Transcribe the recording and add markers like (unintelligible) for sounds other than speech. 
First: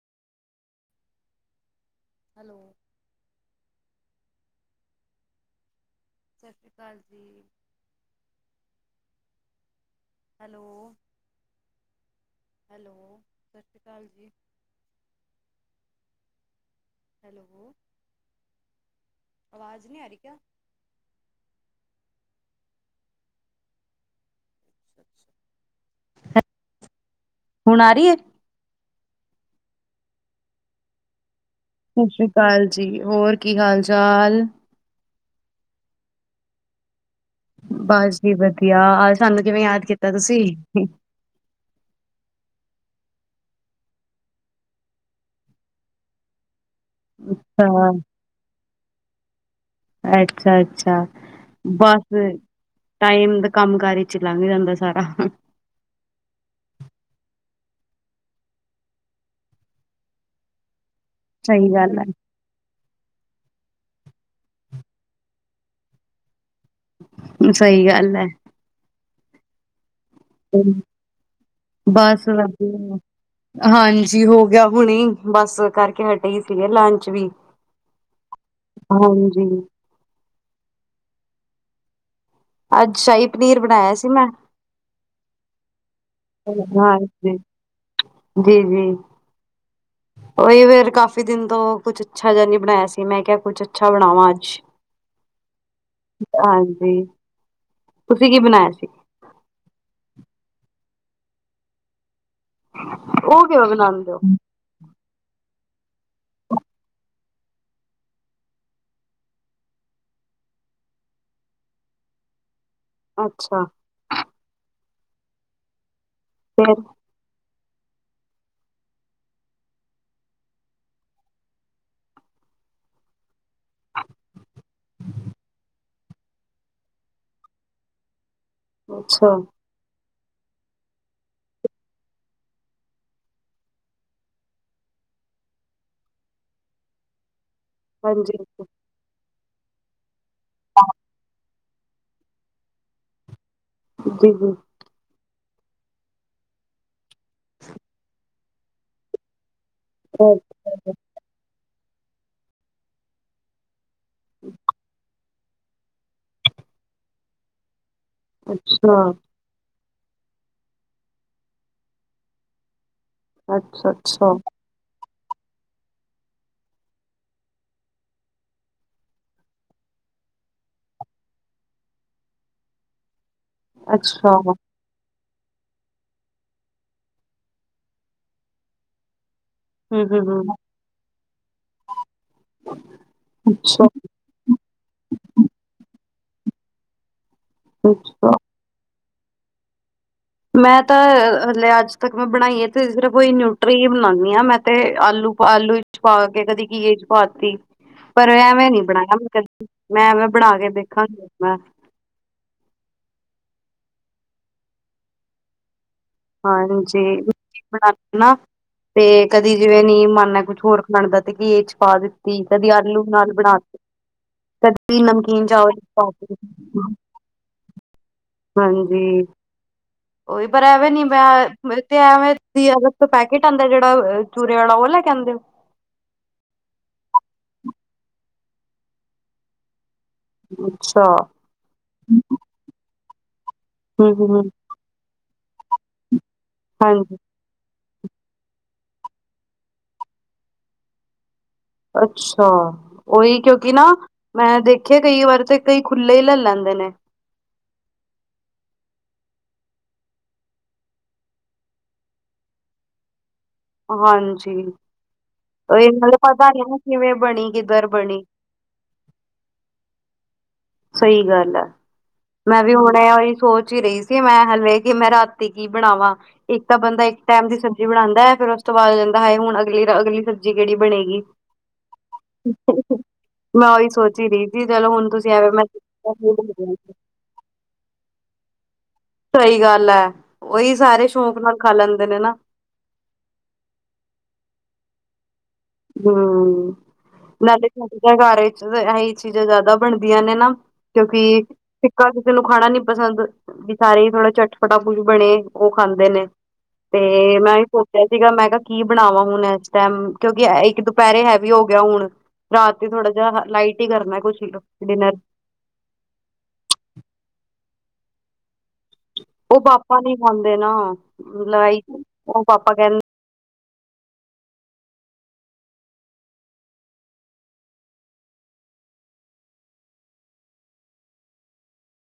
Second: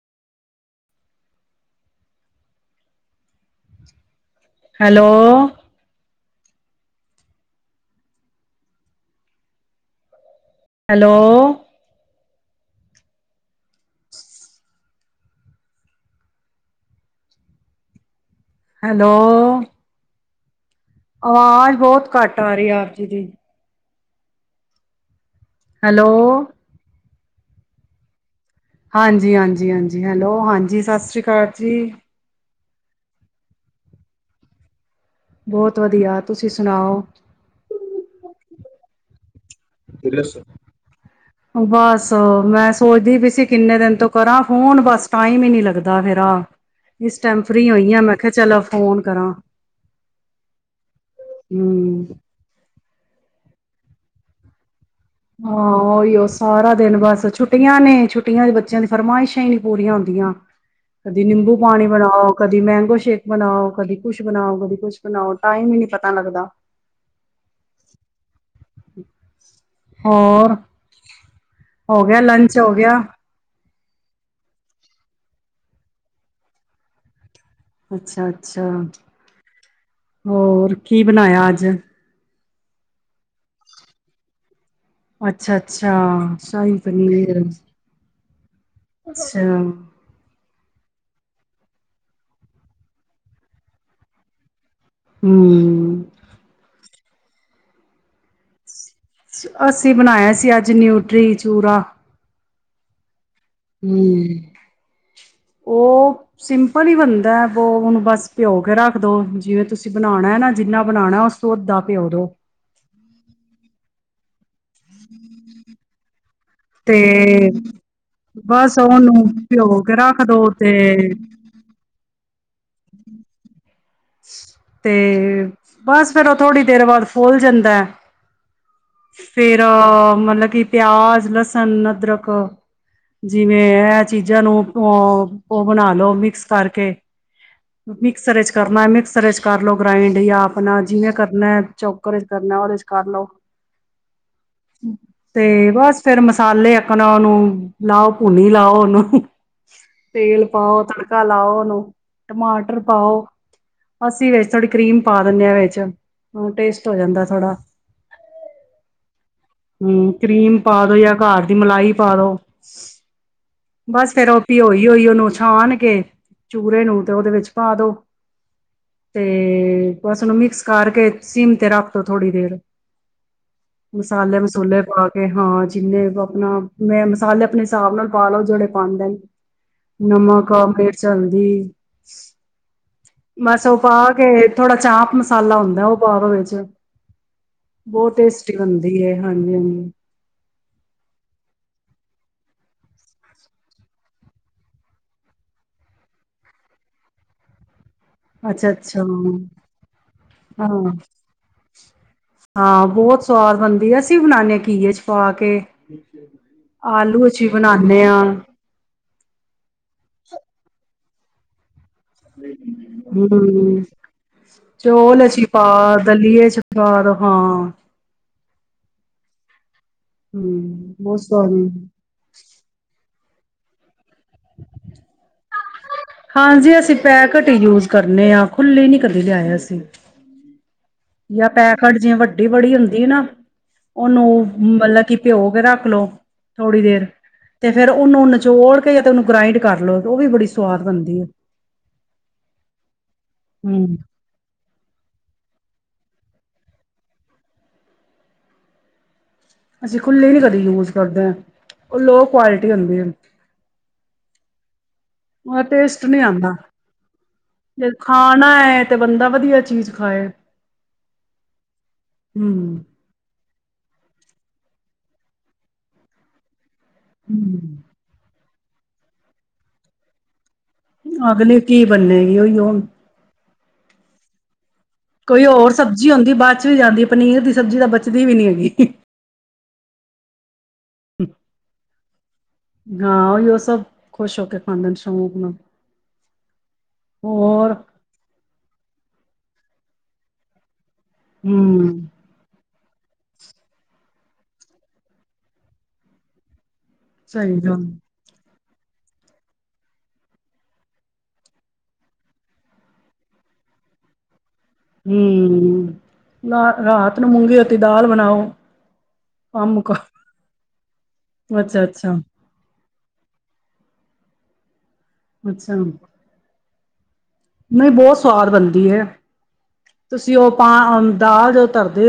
Hello (inaudible) hello. ਸਤਿ ਸ਼੍ਰੀ ਅਕਾਲ ਜੀ (inaudible) ਹੈਲੋ (inaudible) ਹੈਲੋ। (inaudible) ਹੈਲੋ ਆਵਾਜ਼ ਨਹੀਂ ਆ ਰਹੀ ਕਿਆ (inaudible) ਆਵਾਜ਼ ਬਹੁਤ ਘੱਟ ਆ ਰਹੀ ਆ, ਆਪ ਜੀ ਦੀ। (unintelligible) ਹੈਲੋ। ਹੁਣ ਆ ਰਹੀ ਹੈ? ਹਾਂਜੀ- ਹਾਂਜੀ, ਹਾਂਜੀ ਹੈਲੋ, ਹਾਂਜੀ ਸਤਿ ਸ਼੍ਰੀ ਅਕਾਲ। ਜੀ। ਸਤਿ ਸ੍ਰੀ ਅਕਾਲ। ਜੀ ਹੋਰ ਕੀ ਹਾਲ -ਚਾਲ। ਬਹੁਤ ਵਧੀਆ, ਤੁਸੀਂ ਸੁਣਾਓ ਬਸ ਜੀ ਵਧੀਆ। ਸਾਨੂੰ ਕਿਵੇਂ ਯਾਦ ਕੀਤਾ ਤੁਸੀਂ? ਬਸ, ਮੈਂ ਸੋਚਦੀ ਪਈ ਸੀ ਅਸੀਂ ਕਿੰਨੇ ਦਿਨ ਤੋਂ ਕਰਾਂ ਫੋਨ ਬਸ, ਟਾਈਮ ਹੀ ਨੀ ਲੱਗਦਾ ਮੇਰਾ। ਇਸ ਟਾਈਮ ਫਰੀ ਹੋਈ ਹਾਂ, ਮੈਂ ਕਿਹਾ ਚਲੋ ਫ਼ੋਨ ਕਰਾਂ। ਅੱਛਾ- ਅੱਛਾ, ਹੂੰ ਬਸ ਟਾਈਮ ਦਾ ਕੰਮ ਕਾਰ ਲੰਘ ਜਾਂਦਾ ਸੀ ਹਾਂ, ਓਹੀ ਉਹ ਸਾਰਾ ਦਿਨ ਬਸ ਛੁੱ ਛੁੱਟੀਆਂ ਨੇ, ਛੁੱਟੀਆਂ ਬੱਚਿਆਂ ਦੀ ਫਰਮਾਇਸ਼ਾਂ ਹੀ ਨਹੀਂ ਪੂਰੀਆਂ ਹੁੰਦੀਆਂ। ਕਦੀ ਨਿੰਬੂ ਸਹੀ ਪਾਣੀ ਗੱਲ ਹੈ। ਬਣਾਓ, ਕਦੀ ਮੈੰਗੋ ਸ਼ੇਕ ਸ਼ੇਕ ਬਣਾਓ ਕਦੀ ਕੁੱਛ ਬਣਾਓ ਕਦੀ ਕੁੱਛ ਬਣਾਓ ਟਾਈਮ ਹੀ ਨੀ ਪਤਾ ਲੱਗਦਾ। ਸਹੀ ਗੱਲ ਹੈ। (unintelligible) ਹੋਰ ਹੋ ਗਿਆ ਬਸ ਲੰਚ ਹੋ ਵਧੀਆ। ਗਿਆ। ਹਾਂਜੀ ਹੋ ਗਿਆ ਹੁਣੇ ਬਸ ਕਰਕੇ ਹਟੇ ਹੀ ਸੀਗੇ ਲੰਚ ਵੀ ਅੱਛਾ ਅੱਛਾ ਹਾਂਜੀ, ਹੋਰ ਕੀ ਬਣਾਇਆ ਅੱਜ। (unintelligible) ਅੱਜ ਸ਼ਾਹੀ ਪਨੀਰ ਬਣਾਇਆ ਸੀ ਮੈਂ। ਅੱਛਾ ਅੱਛਾ। ਅੱਛਾ ਸ਼ਹੀ ਹਾਂਜੀ। ਪਨੀਰ ਜੀ ਜੀ, ਅੱਛਾ। ਉਹੀ ਫੇਰ ਕਾਫ਼ੀ ਦਿਨ ਤੋਂ ਕੁਛ ਅੱਛਾ ਜਿਹਾ ਨਹੀਂ ਬਣਾਇਆ ਸੀ ਮੈਂ ਕਿਹਾ ਕੁਛ ਅੱਛਾ ਬਣਾਵਾਂ ਅੱਜ। ਹੂੰ। ਹਾਂਜੀ। ਤੁਸੀਂ ਕੀ ਬਣਾਇਆ ਸੀ। ਅਸੀਂ ਬਣਾਇਆ ਸੀ ਅੱਜ ਨਿਊਟਰੀ ਚੂਰਾ (unintelligible) ਉਹ ਕਿਵੇ ਹੂੰ। ਬਣਾਉਦੇ ਹੋ। ਉਹ ਸਿੰਪਲ ਹੀ ਬੰਦਾ ਐ। ਉਹਨੂੰ ਬਸ ਭਿਓ ਕੇ ਰੱਖ ਦੋ ਜਿਵੇਂ ਤੁਸੀਂ ਬਣਾਉਣਾ ਹੈ ਨਾ ਜਿੰਨਾ ਬਣਾਉਣਾ ਉਸ ਤੋਂ ਓਦਾ ਭਿਓ ਦੋ। ਅੱਛਾ। (unintelligible) ਫੇਰ ਤੇ ਬਸ ਉਹ ਓਹਨੂੰ ਭਿਓ ਕੇ ਰੱਖ ਦੋ ਤੇ (unintelligible) ਤੇ ਬਸ ਫਿਰ ਉਹ ਥੋੜ੍ਹੀ ਦੇਰ ਬਾਅਦ ਫੁੱਲ ਜਾਂਦਾ ਹੈ। ਅੱਛਾ ਫ਼ੇਰ ਮਤਲਬ ਕਿ ਪਿਆਜ ਲਸਣ ਅਦਰਕ ਜਿਵੇਂ ਇਹ ਚੀਜ਼ਾਂ ਨੂੰ ਉਹ ਬਣਾ ਲਓ ਮਿਕਸ ਕਰਕੇ ਮਿਕਸ ਹਾਂਜੀ ਸਰਰੇਜ ਕਰਨਾ ਮਿਕਸ ਸਰੇਜ ਕਰ ਲਓ ਗ੍ਰਾਈੰਡ ਲ ਆਪਣਾ ਜਿਵੇਂ ਕਰਨਾ ਚੌਕਰ ਚ ਕਰਨਾ ਉਹਦੇ ਚ ਕਰ ਲਓ। ਜੀ ਜੀ। ਤੇ ਬਸ ਫੇਰ ਮਸਾਲੇ ਉਹਨਾਂ ਨੂੰ ਲਾਭ ਭੁਣੀ ਲਾਓ ਉਹਨੂੰ ਤੇਲ ਪਾਓ ਅੱਛਾ ਤੜਕਾ ਲਾਓ ਓਨੂੰ ਟਮਾਟਰ ਪਾਓ। ਅਸੀਂ ਵਿੱਚ ਥੋੜੀ ਕਰੀਮ ਪਾ ਬੰਨਿਆ ਵਿੱਚ ਹੂੰ ਟੇਸਟ ਹੋ ਜਾਂਦਾ ਥੋੜਾ। ਅੱਛਾ। ਹੂੰ, ਕਰੀਮ ਪਾ ਦੋ ਜਾਂ ਘਰ ਦੀ ਮਲਾਈ ਪਾ ਦੋ। ਬਸ ਫਿਰ ਅੱਛਾ ਉਹੀ ਭਿਉ ਹੀ ਹੋਈ ਉਹਨੂੰ। ਛਾਨ ਕੇ ਚੂਰੇ ਨੂੰ ਤੇ ਉਹਦੇ ਵਿੱਚ ਪਾ ਦੋ, ਤੇ ਬਸ ਉਹਨੂੰ ਮਿਕਸ ਕਰਕੇ ਸਿੰਮ ਤੇ ਰੱਖ ਦੋ ਥੋੜ੍ਹੀ ਦੇਰ। ਅੱਛਾ। ਮਸਾਲੇ ਹੂੰ ਮਸੂਲੇ ਪਾ ਕੇ ਹਾਂ ਜਿੰਨੇ ਆਪਣਾ ਮੈਂ ਮਸਾਲੇ ਆਪਣੇ ਹਿਸਾਬ ਨਾਲ ਪਾ ਲਓ ਜਿਹੜੇ ਪਾਂਦੇ ਨੇ। ਹੂੰ ਨਮਕ, ਹੂੰ ਮਿਰਚ, ਹਲਦੀ ਬਸ ਉਹ ਅੱਛਾ ਪਾ ਕੇ ਥੋੜਾ ਚਾਪ ਮਸਾਲਾ ਹੁੰਦਾ ਉਹ ਪਾ ਦੋ ਵਿੱਚ। ਬਹੁਤ ਅੱਛਾ ਟੇਸਟੀ ਬਣ ਹਾਂਜੀ ਹਾਂਜੀ। ਮੈਂ ਤਾਂ ਹਲੇ ਅੱਜ ਤੱਕ ਮੈਂ ਬਣਾਈ ਆ ਤੇ ਸਿਰਫ ਨਿਊਟਰੀ ਬਣਾਣੀ ਹਾਂ। ਮੈਂ ਤੇ ਆਲੂ-ਆਲੂ ਚ ਪਾ ਕੇ ਕਦੇ ਘੀਏ ਚ ਪਾਤੀ। ਪਰ ਅੱਛਾ ਐਵੇਂ ਨੀ ਅੱਛਾ ਬਣਾਇਆ ਕਦੀ, ਮੈਂ ਐਵੇਂ ਬਣਾ ਕੇ ਹਾਂ ਦੇਖਾਂਗੀ। ਹਾਂ ਬਹੁਤ ਸਵਾਦ ਬਣਦੀ ਆ ਅਸੀਂ ਵੀ ਬਣਾਦੇ ਘੀਏ ਚ ਪਾ ਕੇ। ਹਾਂਜੀ ਆਲੂ ਚ ਵੀ ਬਣਾਉਦੇ ਹਾਂ ਬਣਾ ਤੇ ਕਦੀ ਜਿਵੇਂ ਨੀ ਮਨ ਹੈ ਕੁਛ ਹੋਰ ਬਣਦਾ ਤੇ ਘੀਏ ਚ ਪਾ ਦਿੱਤੀ ਕਦੀ ਆਲੂ ਨਾਲ ਬਣਾ ਤੇ, ਹਮ ਕਦੀ ਚੋਲ ਚ ਨਮਕੀਨ ਪਾ ਚਾਵਲ ਬਣਾ ਤੇ। ਦਲੀਏ ਚ ਪਾ ਦੋ ਹਾਂ ਹਾਂਜੀ, ਉਹੀ ਹਮ ਪਰ ਐਵੇਂ ਨਿੰਬੂ ਬਹੁਤ ਸਵਾਦ (unintelligible) ਪੈਕੇਟ ਆਂਦਾ ਜਿਹੜਾ। ਚੂਰੇ ਵਾਲਾ ਉਹ ਲੈ ਕੇ ਆਂਦੇ ਹੋ ਹਾਂਜੀ ਅਸੀਂ ਪੈਕਟੀ ਹੀ ਯੂਜ ਕਰਨੇ ਆ ਖੁੱਲੇ ਨੀ ਕਦੇ ਲਿਆਏ ਅਸੀਂ। ਅੱਛਾ ਜਾਂ ਪੈਕਟ ਵੱਡੀ ਬੜੀ ਹੁੰਦੀ ਨਾ। ਹਮ ਉਹਨੂੰ ਹਮ ਮਤਲਬ ਕੀ ਪਿਓ ਕੇ ਰੱਖ ਲਓ। ਥੋੜ੍ਹੀ ਦੇਰ ਹਾਂਜੀ ਤੇ ਫੇਰ ਉਹਨੂੰ ਨਚੋੜ ਕੇ ਤੇ ਉਹਨੂੰ ਗ੍ਰਾਇੰਡ ਕਰ ਲਓ ਉਹ ਵੀ ਬੜੀ ਸਵਾਦ ਬਣਦੀ ਹੈ। ਅੱਛਾ। ਉਹੀ ਕਿਉਂਕਿ ਨਾ ਹੂੰ, ਮੈਂ ਦੇਖ ਦੇਖੇ ਕਈ ਵਾਰ ਤੇ ਕਈ ਖੁੱਲ੍ਹੇ ਹੀ ਲੈ ਲੈਂਦੇ ਨੇ। ਅਸੀਂ ਖੁੱਲੇ ਨੀ ਕਦੇ ਯੂਸ ਕਰਦੇ। ਉਹ ਲੋਅ ਕੁਆਲਿਟੀ ਹੁੰਦੀ ਹੈ। ਹਾਂਜੀ। ਉਹਦਾ ਇਹ ਟੇਸਟ ਨਾਲੇ ਨਹੀਂ ਪਤਾ ਆਂਦਾ, ਨੀ ਨਾ ਕਿਵੇਂ ਬਣੀ ਕਿੱਧਰ ਜੇ ਬਣੀ ਖਾਣਾ ਤੇ ਬੰਦਾ ਵਧੀਆ ਚੀਜ਼ ਖਾਏ। ਸਹੀ ਗੱਲ ਆ ਮੈਂ ਵੀ ਹਮ ਹੁਣ ਐਹੀ ਸੋਚ ਹੀ ਰਹੀ ਸੀ ਮੈਂ ਇਹ ਵੇ ਮੈਂ ਰਾਤੀ ਕੀ ਬਣਾਵਾਂ। ਇੱਕ ਤਾਂ ਬੰਦਾ ਇੱਕ ਟਾਈਮ ਦੀ ਸਬਜ਼ੀ ਬਣਾਉਂਦਾ ਹੈ ਫਿਰ ਤੋਂ ਬਾ ਜਾਂਦਾ ਹੈ ਹੁਣ ਅਗਲੀ ਅਗਲੀ ਸੱ ਅਗਲੇ ਕੀ ਬੰਨੇਗੀ ਉਹੀ ਹੁਣ ਮੈਂ ਉਹੀ ਸੋਚੀ ਰਹੀ ਜੀ ਚਲੋ ਹੁਣ ਤੁਸੀਂ ਕੋਈ ਐਵੇਂ ਮੈਂ ਹੋਰ ਸਬਜ਼ੀ ਆਉਂਦੀ ਬਾਅਦ ਚ ਵੀ ਜਾਂਦੀ ਪਨੀਰ ਦੀ ਸਬਜ਼ੀ ਦਾ ਬੱਚ ਦੀ ਵੀ ਨਹੀ ਹੈਗੀ ਸਹੀ ਗੱਲ ਐ ਹਾਂ ਉਹੀ ਉਹ ਸਭ ਖੁਸ਼ ਹੋ ਕੇ ਖਾਂਦੇ ਸੰੋਣਾ ਹੂੰ ਨਾਲੇ ਛਡ ਕਾਰ ਅਸੀਂ ਚੀਜ਼ਾਂ ਜ਼ਿਆਦਾ ਬਣਦੀਆਂ ਨੇ ਨਾ ਕਿਉਂਕਿ ਹੂੰ ਫਿਕਾ ਕਿਸੇ ਨੂੰ ਖਾਣਾ ਨੀ ਪਸੰਦ ਵੀ ਸਾਰੇ ਥੋੜਾ ਚਟਪਟਾਕੂ ਬਣੇ ਉਹ ਖਾਂਦੇ ਨੇ ਤੇ ਮੈਂ ਸਹੀ ਗੱਲ ਸੋਚਿਆ ਸੀਗਾ ਮੈਂ ਕਿਹਾ ਕੀ ਬਣਾਵਾਾਂ ਹੁਣ ਇਸ ਟਾਈਮ ਕਿਉਂਕਿ ਇੱਕ ਦੁਪਹਿਰੇ ਹੈਵੀ ਹੋ ਗਿਆ ਹੁਣ ਰਾਤ ਥੋੜਾ ਜਿਹਾ ਲਾਈਟ ਹੀ ਕਰਨਾ ਕੁਛ ਹੀ ਲੋ ਹੂੰ ਰਾਤ ਨੂੰ ਮੂੰਗੀ ਦਾਲ ਬਣਾਓ ਉਹ ਕੰਮ ਮੁਕਾ ਪਾਪਾ ਨੀ ਖਾਂਦੇ ਨਾ ਲੜਾਈ ਅੱਛਾ ਚ ਅੱਛਾ ਉਹ ਪਾਪਾ ਕਹਿੰਦੇ ਅੱਛਾ ਬਹੁਤ ਸਵਾਦ ਬਣਦੀ ਹੈ ਤੁਸੀਂ ਉਹ ਪਾ ਦਾਲ ਜੋ ਤਰਦੇ